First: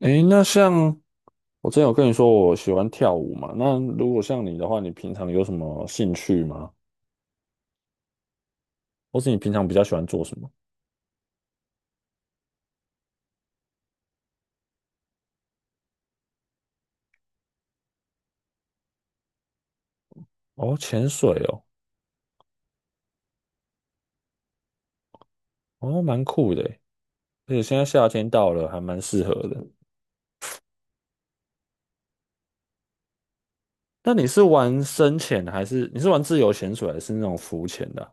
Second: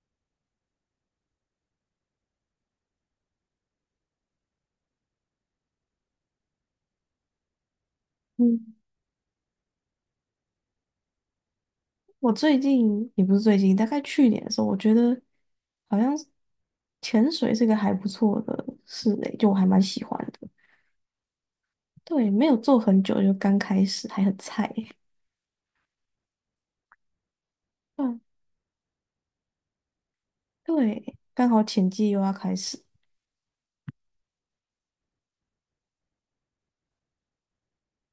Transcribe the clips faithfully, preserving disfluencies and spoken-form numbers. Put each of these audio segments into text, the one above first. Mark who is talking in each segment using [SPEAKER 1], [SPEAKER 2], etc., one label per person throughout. [SPEAKER 1] 诶，那像我之前有跟你说我喜欢跳舞嘛，那如果像你的话，你平常有什么兴趣吗？
[SPEAKER 2] 嗯，
[SPEAKER 1] 或是你平常比较喜欢做什么？
[SPEAKER 2] 我最近也不是最近，大概去年的时候，我觉得好像是潜水是个还不错的事诶，就我还蛮喜欢的。
[SPEAKER 1] 哦，潜水哦，
[SPEAKER 2] 对，没有做很久，就刚开始，还很菜。
[SPEAKER 1] 哦，蛮酷的诶，而且现在夏
[SPEAKER 2] 嗯，
[SPEAKER 1] 天到了，还蛮适合的。
[SPEAKER 2] 对，刚好潜季又要开始。
[SPEAKER 1] 那你是玩深潜还是你是玩自由潜水还是那种浮潜的啊？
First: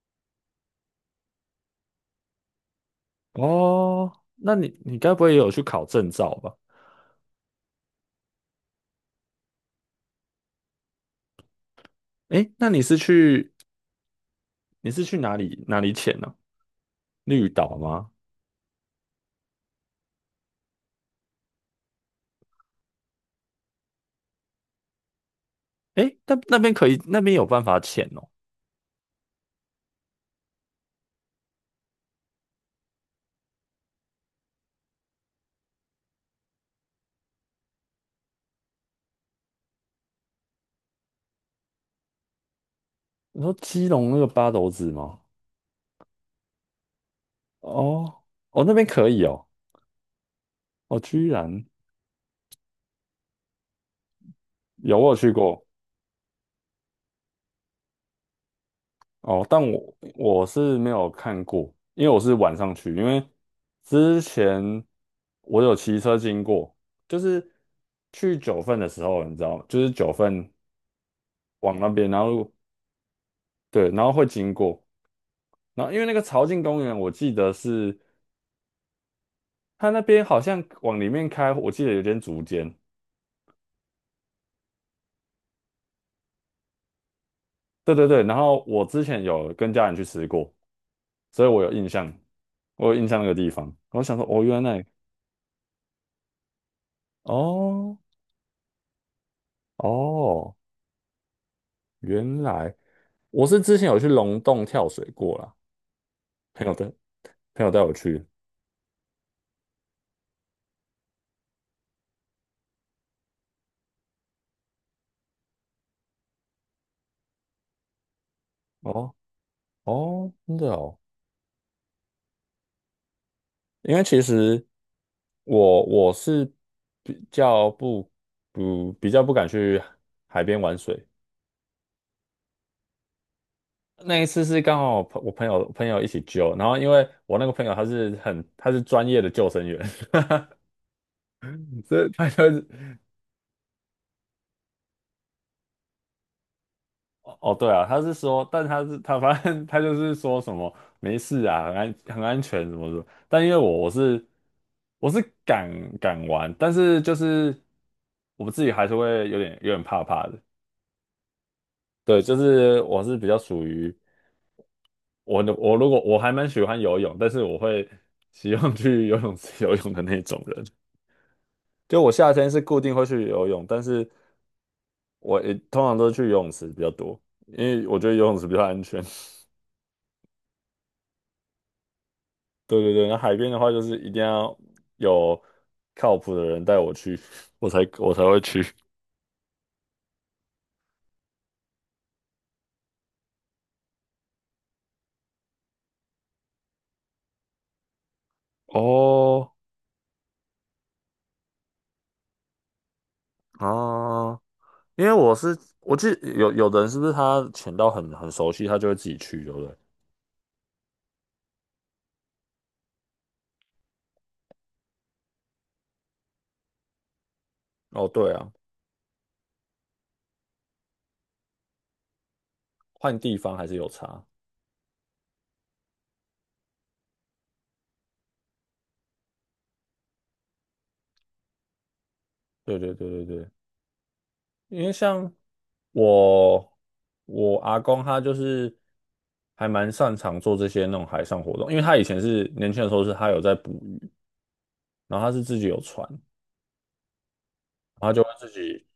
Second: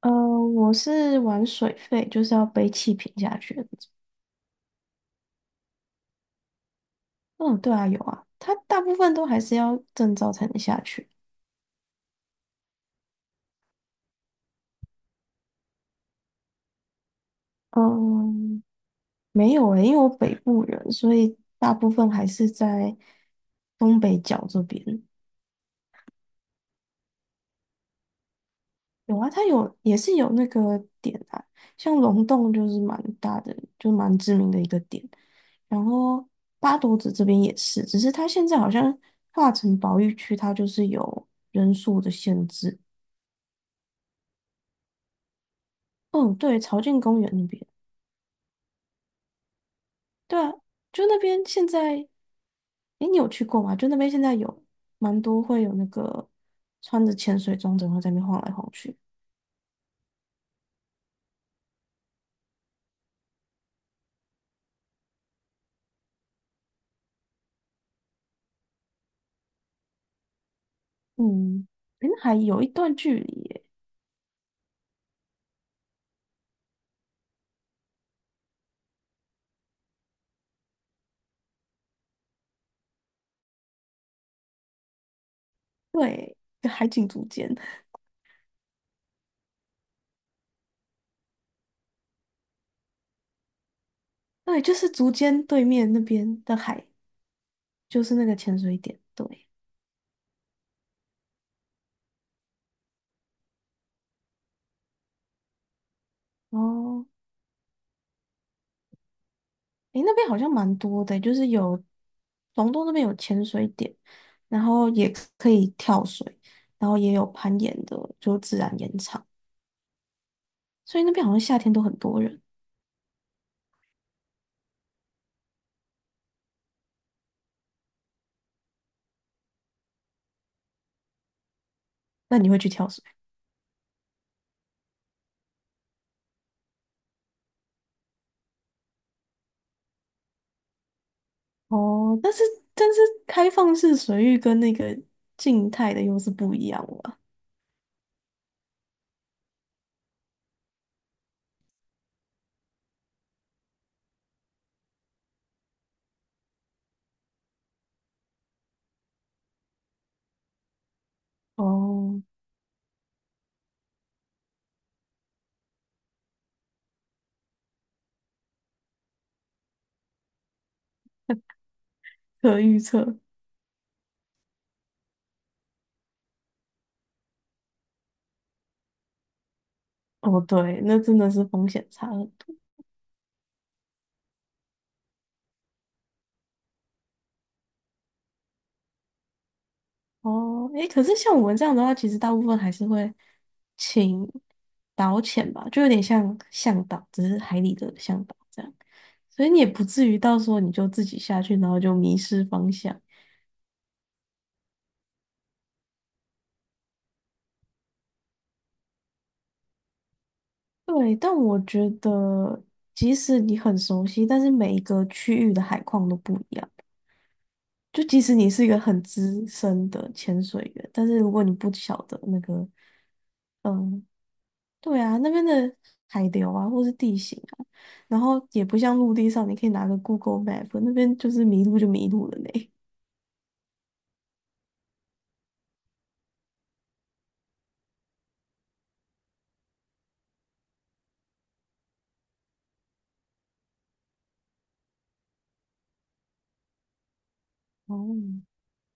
[SPEAKER 2] 呃，我是玩水肺，就是要背气瓶下去的那种。
[SPEAKER 1] 哦，那你你该不会也有去考证照吧？
[SPEAKER 2] 嗯，对啊，有啊，它大部分都还是要证照才能下去。
[SPEAKER 1] 诶，那你是去你是去哪里哪里潜呢、绿岛吗？
[SPEAKER 2] 嗯，没有诶，因为我北部人，所以大部分还是在东北角这边。
[SPEAKER 1] 诶，那那边可以，那边有办法潜哦。
[SPEAKER 2] 有啊，它有也是有那个点啊，像龙洞就是蛮大的，就蛮知名的一个点。然后八斗子这边也是，只是它现在好像划成保育区，它就是有人数的限制。
[SPEAKER 1] 你说基隆那个八斗子吗？
[SPEAKER 2] 嗯，对，朝境公园那边。
[SPEAKER 1] 哦，哦，那边可以哦，
[SPEAKER 2] 对啊，
[SPEAKER 1] 哦，
[SPEAKER 2] 就那
[SPEAKER 1] 居
[SPEAKER 2] 边
[SPEAKER 1] 然
[SPEAKER 2] 现在，诶，你有去过吗？就那边现在有
[SPEAKER 1] 有，我有
[SPEAKER 2] 蛮
[SPEAKER 1] 去
[SPEAKER 2] 多会
[SPEAKER 1] 过。
[SPEAKER 2] 有那个穿着潜水装，整个在那边晃来晃去。
[SPEAKER 1] 哦，但我我是没有看过，因为我是晚上去，因为之前我有骑车经过，就是去九份的时候，你知道吗？就是九份
[SPEAKER 2] 嗯，
[SPEAKER 1] 往那边，
[SPEAKER 2] 云
[SPEAKER 1] 然
[SPEAKER 2] 还
[SPEAKER 1] 后
[SPEAKER 2] 有一段距离耶。
[SPEAKER 1] 对，然后会经过，然后因为那个潮境公园，我记得是它那边好像往里面开，我记得有点竹间，
[SPEAKER 2] 对，跟海景竹间。
[SPEAKER 1] 对对对，然后我之前有跟家人去吃过。所以我有印象，我有印象那个地方。我想说，哦，原
[SPEAKER 2] 对，就
[SPEAKER 1] 来，
[SPEAKER 2] 是竹间对面那边的海，
[SPEAKER 1] 哦，
[SPEAKER 2] 就是那个潜水点。对。
[SPEAKER 1] 哦，原来我是之前有去龙洞跳水过啦，朋友带
[SPEAKER 2] 哦，
[SPEAKER 1] 朋友带我去。
[SPEAKER 2] 诶，那边好像蛮多的，就是有龙洞那边有潜水点，然后也可以跳水，然后也有攀岩的，就自然岩
[SPEAKER 1] 哦，
[SPEAKER 2] 场，
[SPEAKER 1] 哦，真的哦，
[SPEAKER 2] 所以那边好像夏天都很多人。
[SPEAKER 1] 因为其实我我是比较不不比较不敢去海边玩水。
[SPEAKER 2] 那你会去跳水？
[SPEAKER 1] 那一次是刚好朋我朋友朋友一起救，然后因为我那个朋友他是很他是专业的救生员，所以
[SPEAKER 2] 哦，
[SPEAKER 1] 他
[SPEAKER 2] 但是
[SPEAKER 1] 就，
[SPEAKER 2] 但是开放式水域跟那个静态的又是不一样了。
[SPEAKER 1] 哦，对啊，他是说，但他是他反正他就是说什么没事啊，很安很安全什么什么。但因为我我是我是敢敢玩，但是就是我自己还是会有点有点怕怕的。
[SPEAKER 2] 哦，
[SPEAKER 1] 对，就是我是比较属于，我我如果我还蛮喜欢游泳，但是我会 喜欢去游泳池游泳的那种人。就我夏天
[SPEAKER 2] 可
[SPEAKER 1] 是
[SPEAKER 2] 预
[SPEAKER 1] 固定会
[SPEAKER 2] 测。
[SPEAKER 1] 去游泳，但是我也通常都是去游泳池比较多，因为我觉得游泳池比较安全。
[SPEAKER 2] 哦，对，那真的是风险差很多。
[SPEAKER 1] 对对对，那海边的话就是一定要有靠谱的人带我去，我才我才会去。
[SPEAKER 2] 哦。诶，可是像我们这样的话，其实大部分还是会请导潜吧，就有点像向导，只是海里的向导这样。所以
[SPEAKER 1] 哦，
[SPEAKER 2] 你也不至于到时候你就自己下去，然后就迷失方向。
[SPEAKER 1] 啊，因为我是我记得有有的人是不是他潜到很很熟悉，他就会自己去，对不对？
[SPEAKER 2] 对，但我觉得即使你很熟悉，但是每一个区域的海况都不一样。就
[SPEAKER 1] 哦，
[SPEAKER 2] 即
[SPEAKER 1] 对
[SPEAKER 2] 使你
[SPEAKER 1] 啊，
[SPEAKER 2] 是一个很资深的潜水员，但是如果你不晓得那个，
[SPEAKER 1] 换地方还是有
[SPEAKER 2] 嗯，
[SPEAKER 1] 差。
[SPEAKER 2] 对啊，那边的海流啊，或是地形啊，然后也不像陆地上，你可以拿个 Google Map，那边就是迷路就迷路了呢。
[SPEAKER 1] 对对对对对，因为像我我阿公他就是还蛮擅长做这些那种海上活动，因为他以前是年轻的时候是他有在捕鱼，然后他是自己有船，然后他
[SPEAKER 2] 哦。
[SPEAKER 1] 就会自 己。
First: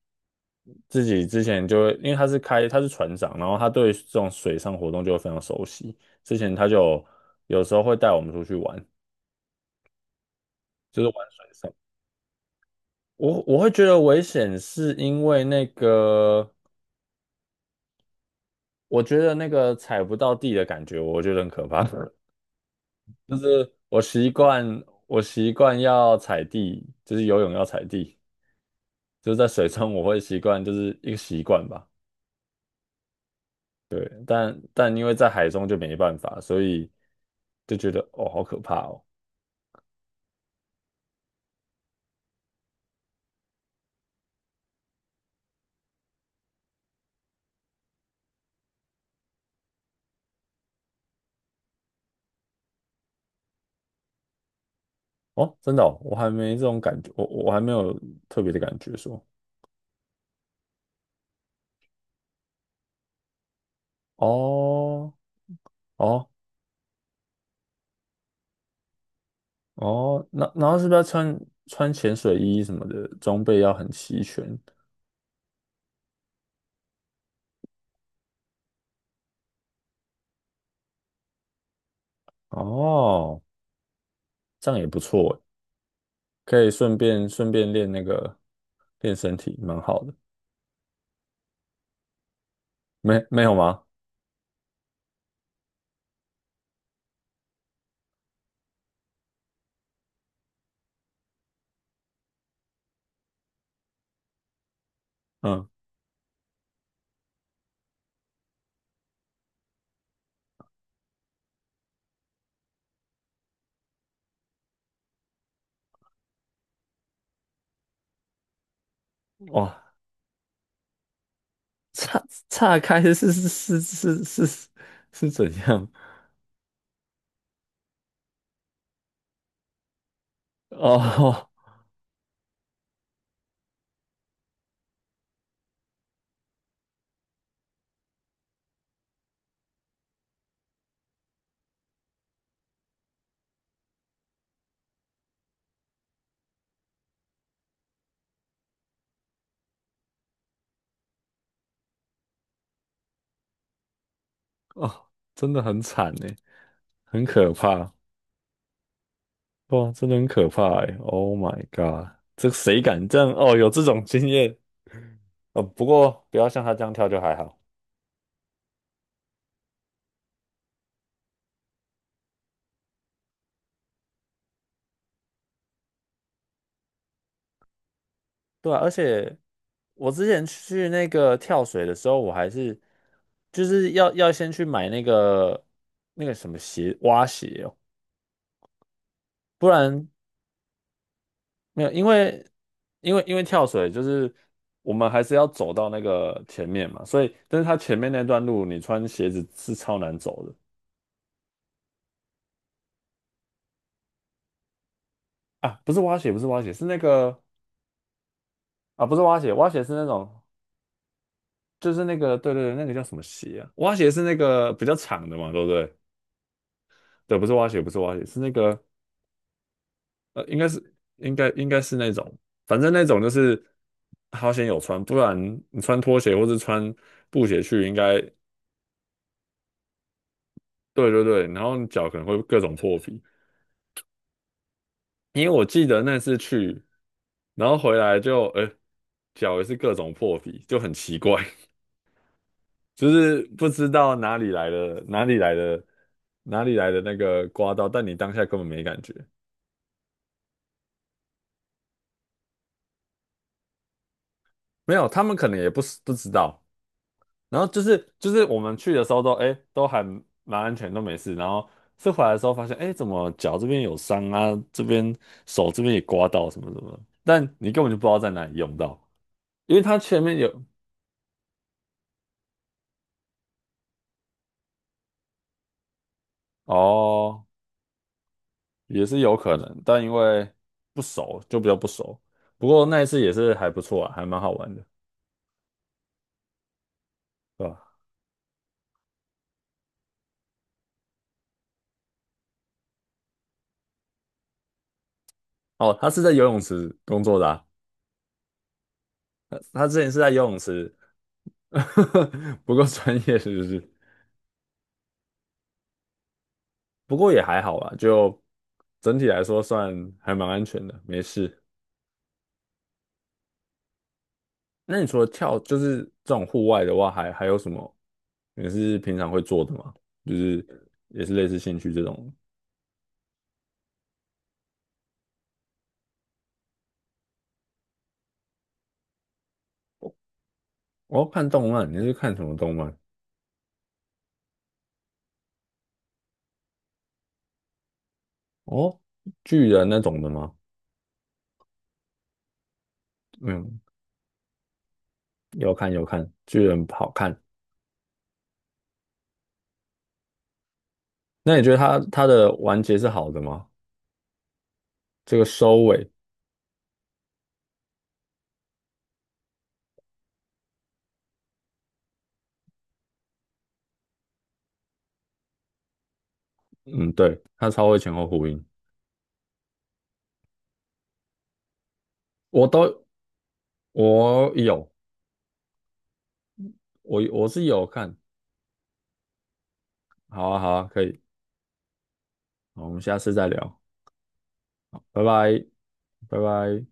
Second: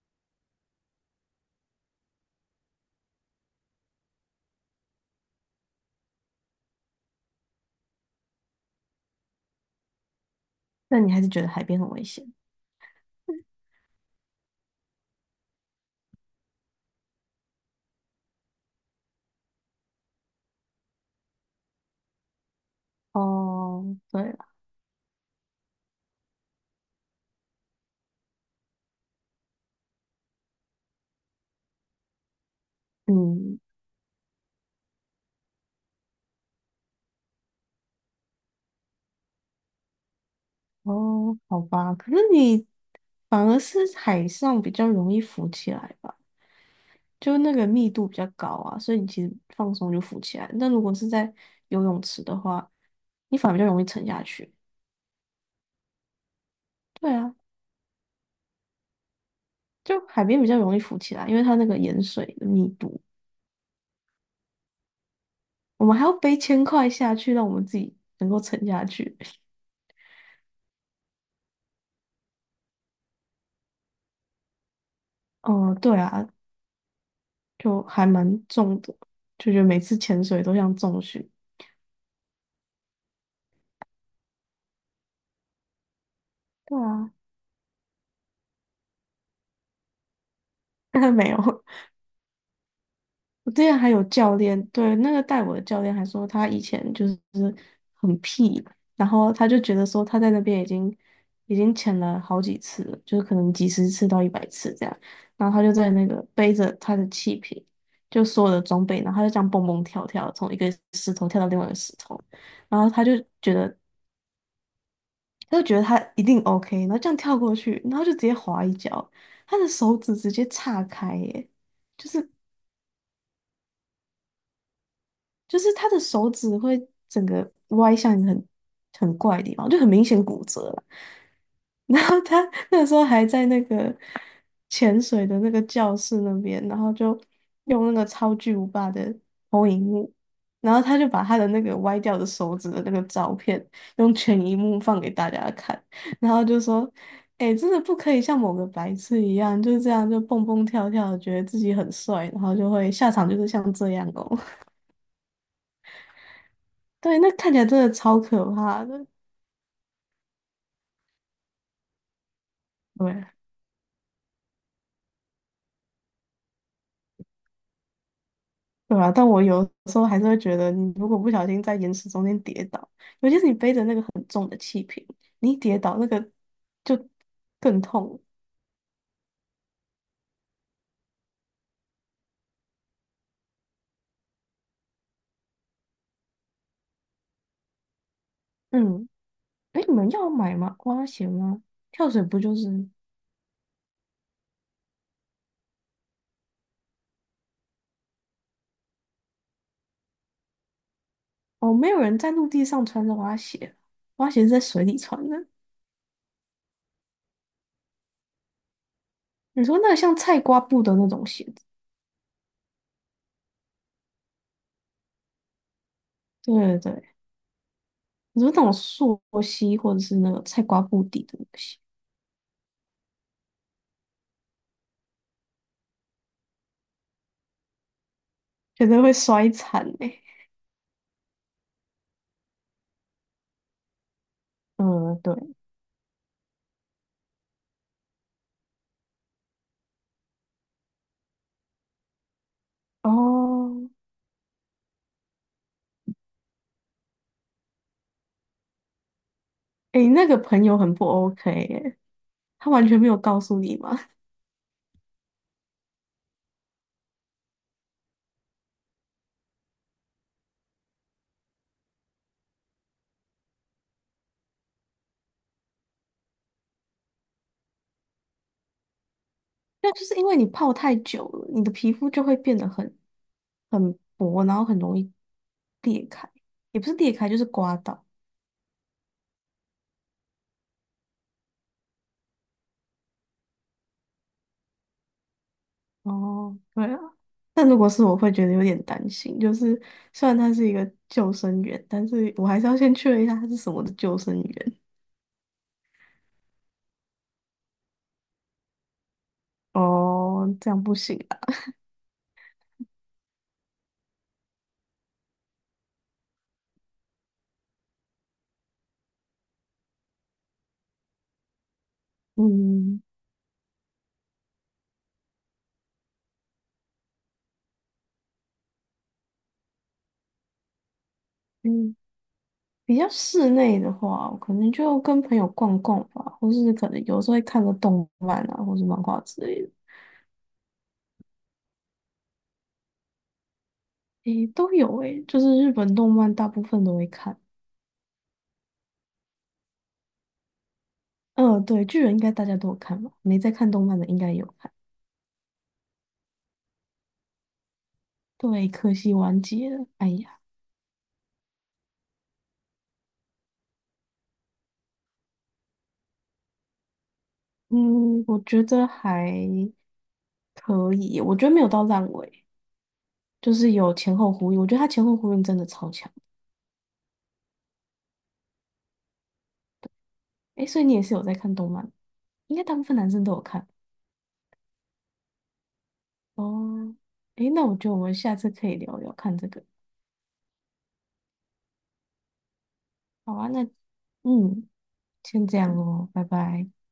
[SPEAKER 1] 自己之前就会，因为他是开他是船长，然后他对这种水上活动就会非常熟悉。之前他就有时候会带我们出去玩，
[SPEAKER 2] 那
[SPEAKER 1] 就是
[SPEAKER 2] 你
[SPEAKER 1] 玩
[SPEAKER 2] 还是觉
[SPEAKER 1] 水
[SPEAKER 2] 得海
[SPEAKER 1] 上。
[SPEAKER 2] 边很危险？
[SPEAKER 1] 我我会觉得危险，是因为那个我觉得那个踩不到地的感觉，我觉得很可怕。就是
[SPEAKER 2] 哦，
[SPEAKER 1] 我
[SPEAKER 2] 对
[SPEAKER 1] 习
[SPEAKER 2] 了。
[SPEAKER 1] 惯我习惯要踩地，就是游泳要踩地，就是在水中我会习惯，就是一个习惯吧。
[SPEAKER 2] 嗯。
[SPEAKER 1] 对，但但因为在海中就没办法，所以就觉得哦，好可怕哦。
[SPEAKER 2] 哦，好吧，可是你反而是海上比较容易浮起来吧，就那个密度比较高啊，所以你其实放松就浮起来。那如果是在游泳池的话，你反而比较容易沉下去。
[SPEAKER 1] 哦，真的哦，我还没这种感觉，
[SPEAKER 2] 对
[SPEAKER 1] 我
[SPEAKER 2] 啊，
[SPEAKER 1] 我还没有特别的感觉说，
[SPEAKER 2] 就海边比较容易浮起来，因为它那个盐水的密度。
[SPEAKER 1] 哦
[SPEAKER 2] 我们还要
[SPEAKER 1] 哦
[SPEAKER 2] 背千块下去，让我们自己能够沉下去。
[SPEAKER 1] 哦，那然后是不是要穿穿潜水衣什么的，装备要很齐全？
[SPEAKER 2] 哦、对啊，就还蛮重的，就觉得每次潜水都像重训。
[SPEAKER 1] 哦，这样也不错诶，可以
[SPEAKER 2] 对
[SPEAKER 1] 顺
[SPEAKER 2] 啊，
[SPEAKER 1] 便顺便练那个练身体，蛮好的。
[SPEAKER 2] 没有。
[SPEAKER 1] 没没
[SPEAKER 2] 我
[SPEAKER 1] 有
[SPEAKER 2] 之前
[SPEAKER 1] 吗？
[SPEAKER 2] 还有教练，对，那个带我的教练还说他以前就是很屁，然后他就觉得说他在那边已经已经潜了好几次了，就是可能几十次到一百次这样，然后他
[SPEAKER 1] 嗯，
[SPEAKER 2] 就在那个背着他的气瓶，就所有的装备，然后他就这样蹦蹦跳跳，从一个石头跳到另外一个石头，然后他就觉得他就觉得他一定 OK，然后这样跳过去，然后就直接滑一跤，他的
[SPEAKER 1] 哇，
[SPEAKER 2] 手指直接岔开耶，
[SPEAKER 1] 岔岔开是是是是是是是怎
[SPEAKER 2] 就是
[SPEAKER 1] 样？
[SPEAKER 2] 他的手指会整个歪向一个很很怪的地方，就很明显骨折了。
[SPEAKER 1] 哦
[SPEAKER 2] 然后他那时候还在那个潜水的那个教室那边，然后就用那个超巨无霸的投影幕，然后他就把他的那个歪掉的手指的那个照片用全荧幕放给大家看，然后就说：“哎、真的不可以像某个白痴一样，就是这样就蹦蹦跳跳的，觉得自己很帅，然后就会下场就是像这样哦。”
[SPEAKER 1] 哦，真的很惨呢，
[SPEAKER 2] 对，
[SPEAKER 1] 很
[SPEAKER 2] 那
[SPEAKER 1] 可
[SPEAKER 2] 看起来真的
[SPEAKER 1] 怕。
[SPEAKER 2] 超可怕的。
[SPEAKER 1] 哇，真的很可怕哎！Oh my god，这谁敢这
[SPEAKER 2] 对。
[SPEAKER 1] 样？哦，有这种经验，呃，不过不要像他这样跳就还好。
[SPEAKER 2] 对啊，但我有时候还是会觉得，你如果不小心在岩石中间跌倒，尤其是你背着那个很重的气瓶，你一跌倒那个就更痛。
[SPEAKER 1] 对啊，而且我之前去那个跳水的时候，我还是就是要要先去买那个那个什么鞋，蛙鞋哦，
[SPEAKER 2] 嗯，
[SPEAKER 1] 不
[SPEAKER 2] 哎，你
[SPEAKER 1] 然，
[SPEAKER 2] 们要买吗？蛙鞋吗？
[SPEAKER 1] 没有，因
[SPEAKER 2] 跳水不
[SPEAKER 1] 为
[SPEAKER 2] 就是？
[SPEAKER 1] 因为因为跳水就是我们还是要走到那个前面嘛，所以但是它前面那段路你穿鞋子是超难走的，
[SPEAKER 2] 哦，没有人在陆地上穿着蛙鞋，蛙鞋是在水里穿的。
[SPEAKER 1] 啊，不是蛙鞋，不是蛙鞋，是那个。啊，不是蛙鞋，
[SPEAKER 2] 你
[SPEAKER 1] 蛙
[SPEAKER 2] 说
[SPEAKER 1] 鞋
[SPEAKER 2] 那
[SPEAKER 1] 是
[SPEAKER 2] 个
[SPEAKER 1] 那
[SPEAKER 2] 像菜
[SPEAKER 1] 种，
[SPEAKER 2] 瓜布的那种鞋子，
[SPEAKER 1] 就是那个，对对对，那个叫什么鞋啊？蛙鞋是那个比较长的嘛，对不对？
[SPEAKER 2] 对对对，
[SPEAKER 1] 对，不是蛙鞋，不是蛙鞋，是
[SPEAKER 2] 你
[SPEAKER 1] 那
[SPEAKER 2] 说那种
[SPEAKER 1] 个，
[SPEAKER 2] 溯溪或者是那个
[SPEAKER 1] 呃，应
[SPEAKER 2] 菜
[SPEAKER 1] 该
[SPEAKER 2] 瓜
[SPEAKER 1] 是
[SPEAKER 2] 布底
[SPEAKER 1] 应
[SPEAKER 2] 的东
[SPEAKER 1] 该应
[SPEAKER 2] 西，
[SPEAKER 1] 该是那种，反正那种就是好险有穿，不然你穿拖鞋或是穿布鞋去，应该，
[SPEAKER 2] 觉得会摔惨哎、欸。
[SPEAKER 1] 对对对，然后你脚可能会各种破皮。
[SPEAKER 2] 嗯，对。
[SPEAKER 1] 因为我记得那次去，然后回来就，呃，脚也是各种破皮，就很奇怪。就是不知
[SPEAKER 2] 哦，
[SPEAKER 1] 道哪里来的，哪里来的，哪里来的那个刮到，但你当下根本没感觉，
[SPEAKER 2] 诶，那个朋友很不 OK 耶，他完全没有告诉你吗？
[SPEAKER 1] 没有，他们可能也不是不知道。然后就是就是我们去的时候都哎都还蛮安全，都没事。然后是回来的时候发现，哎，怎么脚这边有伤啊，这边手这边也刮到什么什么的，但你根本就不知道在哪里用到，因为
[SPEAKER 2] 那
[SPEAKER 1] 它
[SPEAKER 2] 就是
[SPEAKER 1] 前
[SPEAKER 2] 因为
[SPEAKER 1] 面
[SPEAKER 2] 你
[SPEAKER 1] 有，
[SPEAKER 2] 泡太久了，你的皮肤就会变得很很薄，然后很容易裂开，也不是裂开，就
[SPEAKER 1] 哦，
[SPEAKER 2] 是刮到。
[SPEAKER 1] 也是有可能，但因为不熟就比较不熟。不过那一次也是还不错啊，还蛮好玩的，
[SPEAKER 2] 哦，对啊，
[SPEAKER 1] 对
[SPEAKER 2] 但如
[SPEAKER 1] 吧？
[SPEAKER 2] 果是我会觉得有点担心，就是虽然他是一个救生员，但是我还是要先确认一下他是什么的救生员。
[SPEAKER 1] 哦，他是在游泳池工作的啊，他他之前是在游
[SPEAKER 2] 哦，
[SPEAKER 1] 泳
[SPEAKER 2] 这样
[SPEAKER 1] 池，
[SPEAKER 2] 不行啊。
[SPEAKER 1] 不够专业是不是？不过也还好啦，就整体来说算还蛮安全的，没事。
[SPEAKER 2] 嗯。
[SPEAKER 1] 那你除了跳，就是这种户外的话，还还有什么你是平常会做的吗？就是也是类似兴趣
[SPEAKER 2] 嗯，
[SPEAKER 1] 这种。
[SPEAKER 2] 比较室内的话，我可能就跟朋友逛逛吧，或是可能有时候会看个动漫啊，或是漫画之类的。
[SPEAKER 1] 哦，看动漫，你是看什么动漫？
[SPEAKER 2] 诶，都有诶，就是日本动漫大部分都会看。
[SPEAKER 1] 哦，巨人那种的吗？
[SPEAKER 2] 嗯、对，巨人应该大家都有看吧，没在看
[SPEAKER 1] 嗯，
[SPEAKER 2] 动漫的应该也有看。
[SPEAKER 1] 要看要看，巨人好看。
[SPEAKER 2] 对，可惜完结了，哎呀。
[SPEAKER 1] 那你觉得它它的完结是好的吗？这个收尾。
[SPEAKER 2] 嗯，我觉得还可以，我觉得没有到烂尾，就是有前后呼应，我觉得他前后呼应真的超强。
[SPEAKER 1] 嗯，对，他超会前后呼应，
[SPEAKER 2] 诶，所以你也是有在看动漫，应该
[SPEAKER 1] 我
[SPEAKER 2] 大部分
[SPEAKER 1] 都，
[SPEAKER 2] 男生都有看。
[SPEAKER 1] 我有，
[SPEAKER 2] 哦，
[SPEAKER 1] 我我
[SPEAKER 2] 诶，
[SPEAKER 1] 是
[SPEAKER 2] 那我
[SPEAKER 1] 有
[SPEAKER 2] 觉得我们
[SPEAKER 1] 看，
[SPEAKER 2] 下次可以聊聊看这个。
[SPEAKER 1] 好啊，好啊，可以，好，我们下次
[SPEAKER 2] 好
[SPEAKER 1] 再
[SPEAKER 2] 啊，那
[SPEAKER 1] 聊，
[SPEAKER 2] 嗯，
[SPEAKER 1] 拜
[SPEAKER 2] 先这
[SPEAKER 1] 拜，
[SPEAKER 2] 样哦，拜
[SPEAKER 1] 拜
[SPEAKER 2] 拜。
[SPEAKER 1] 拜。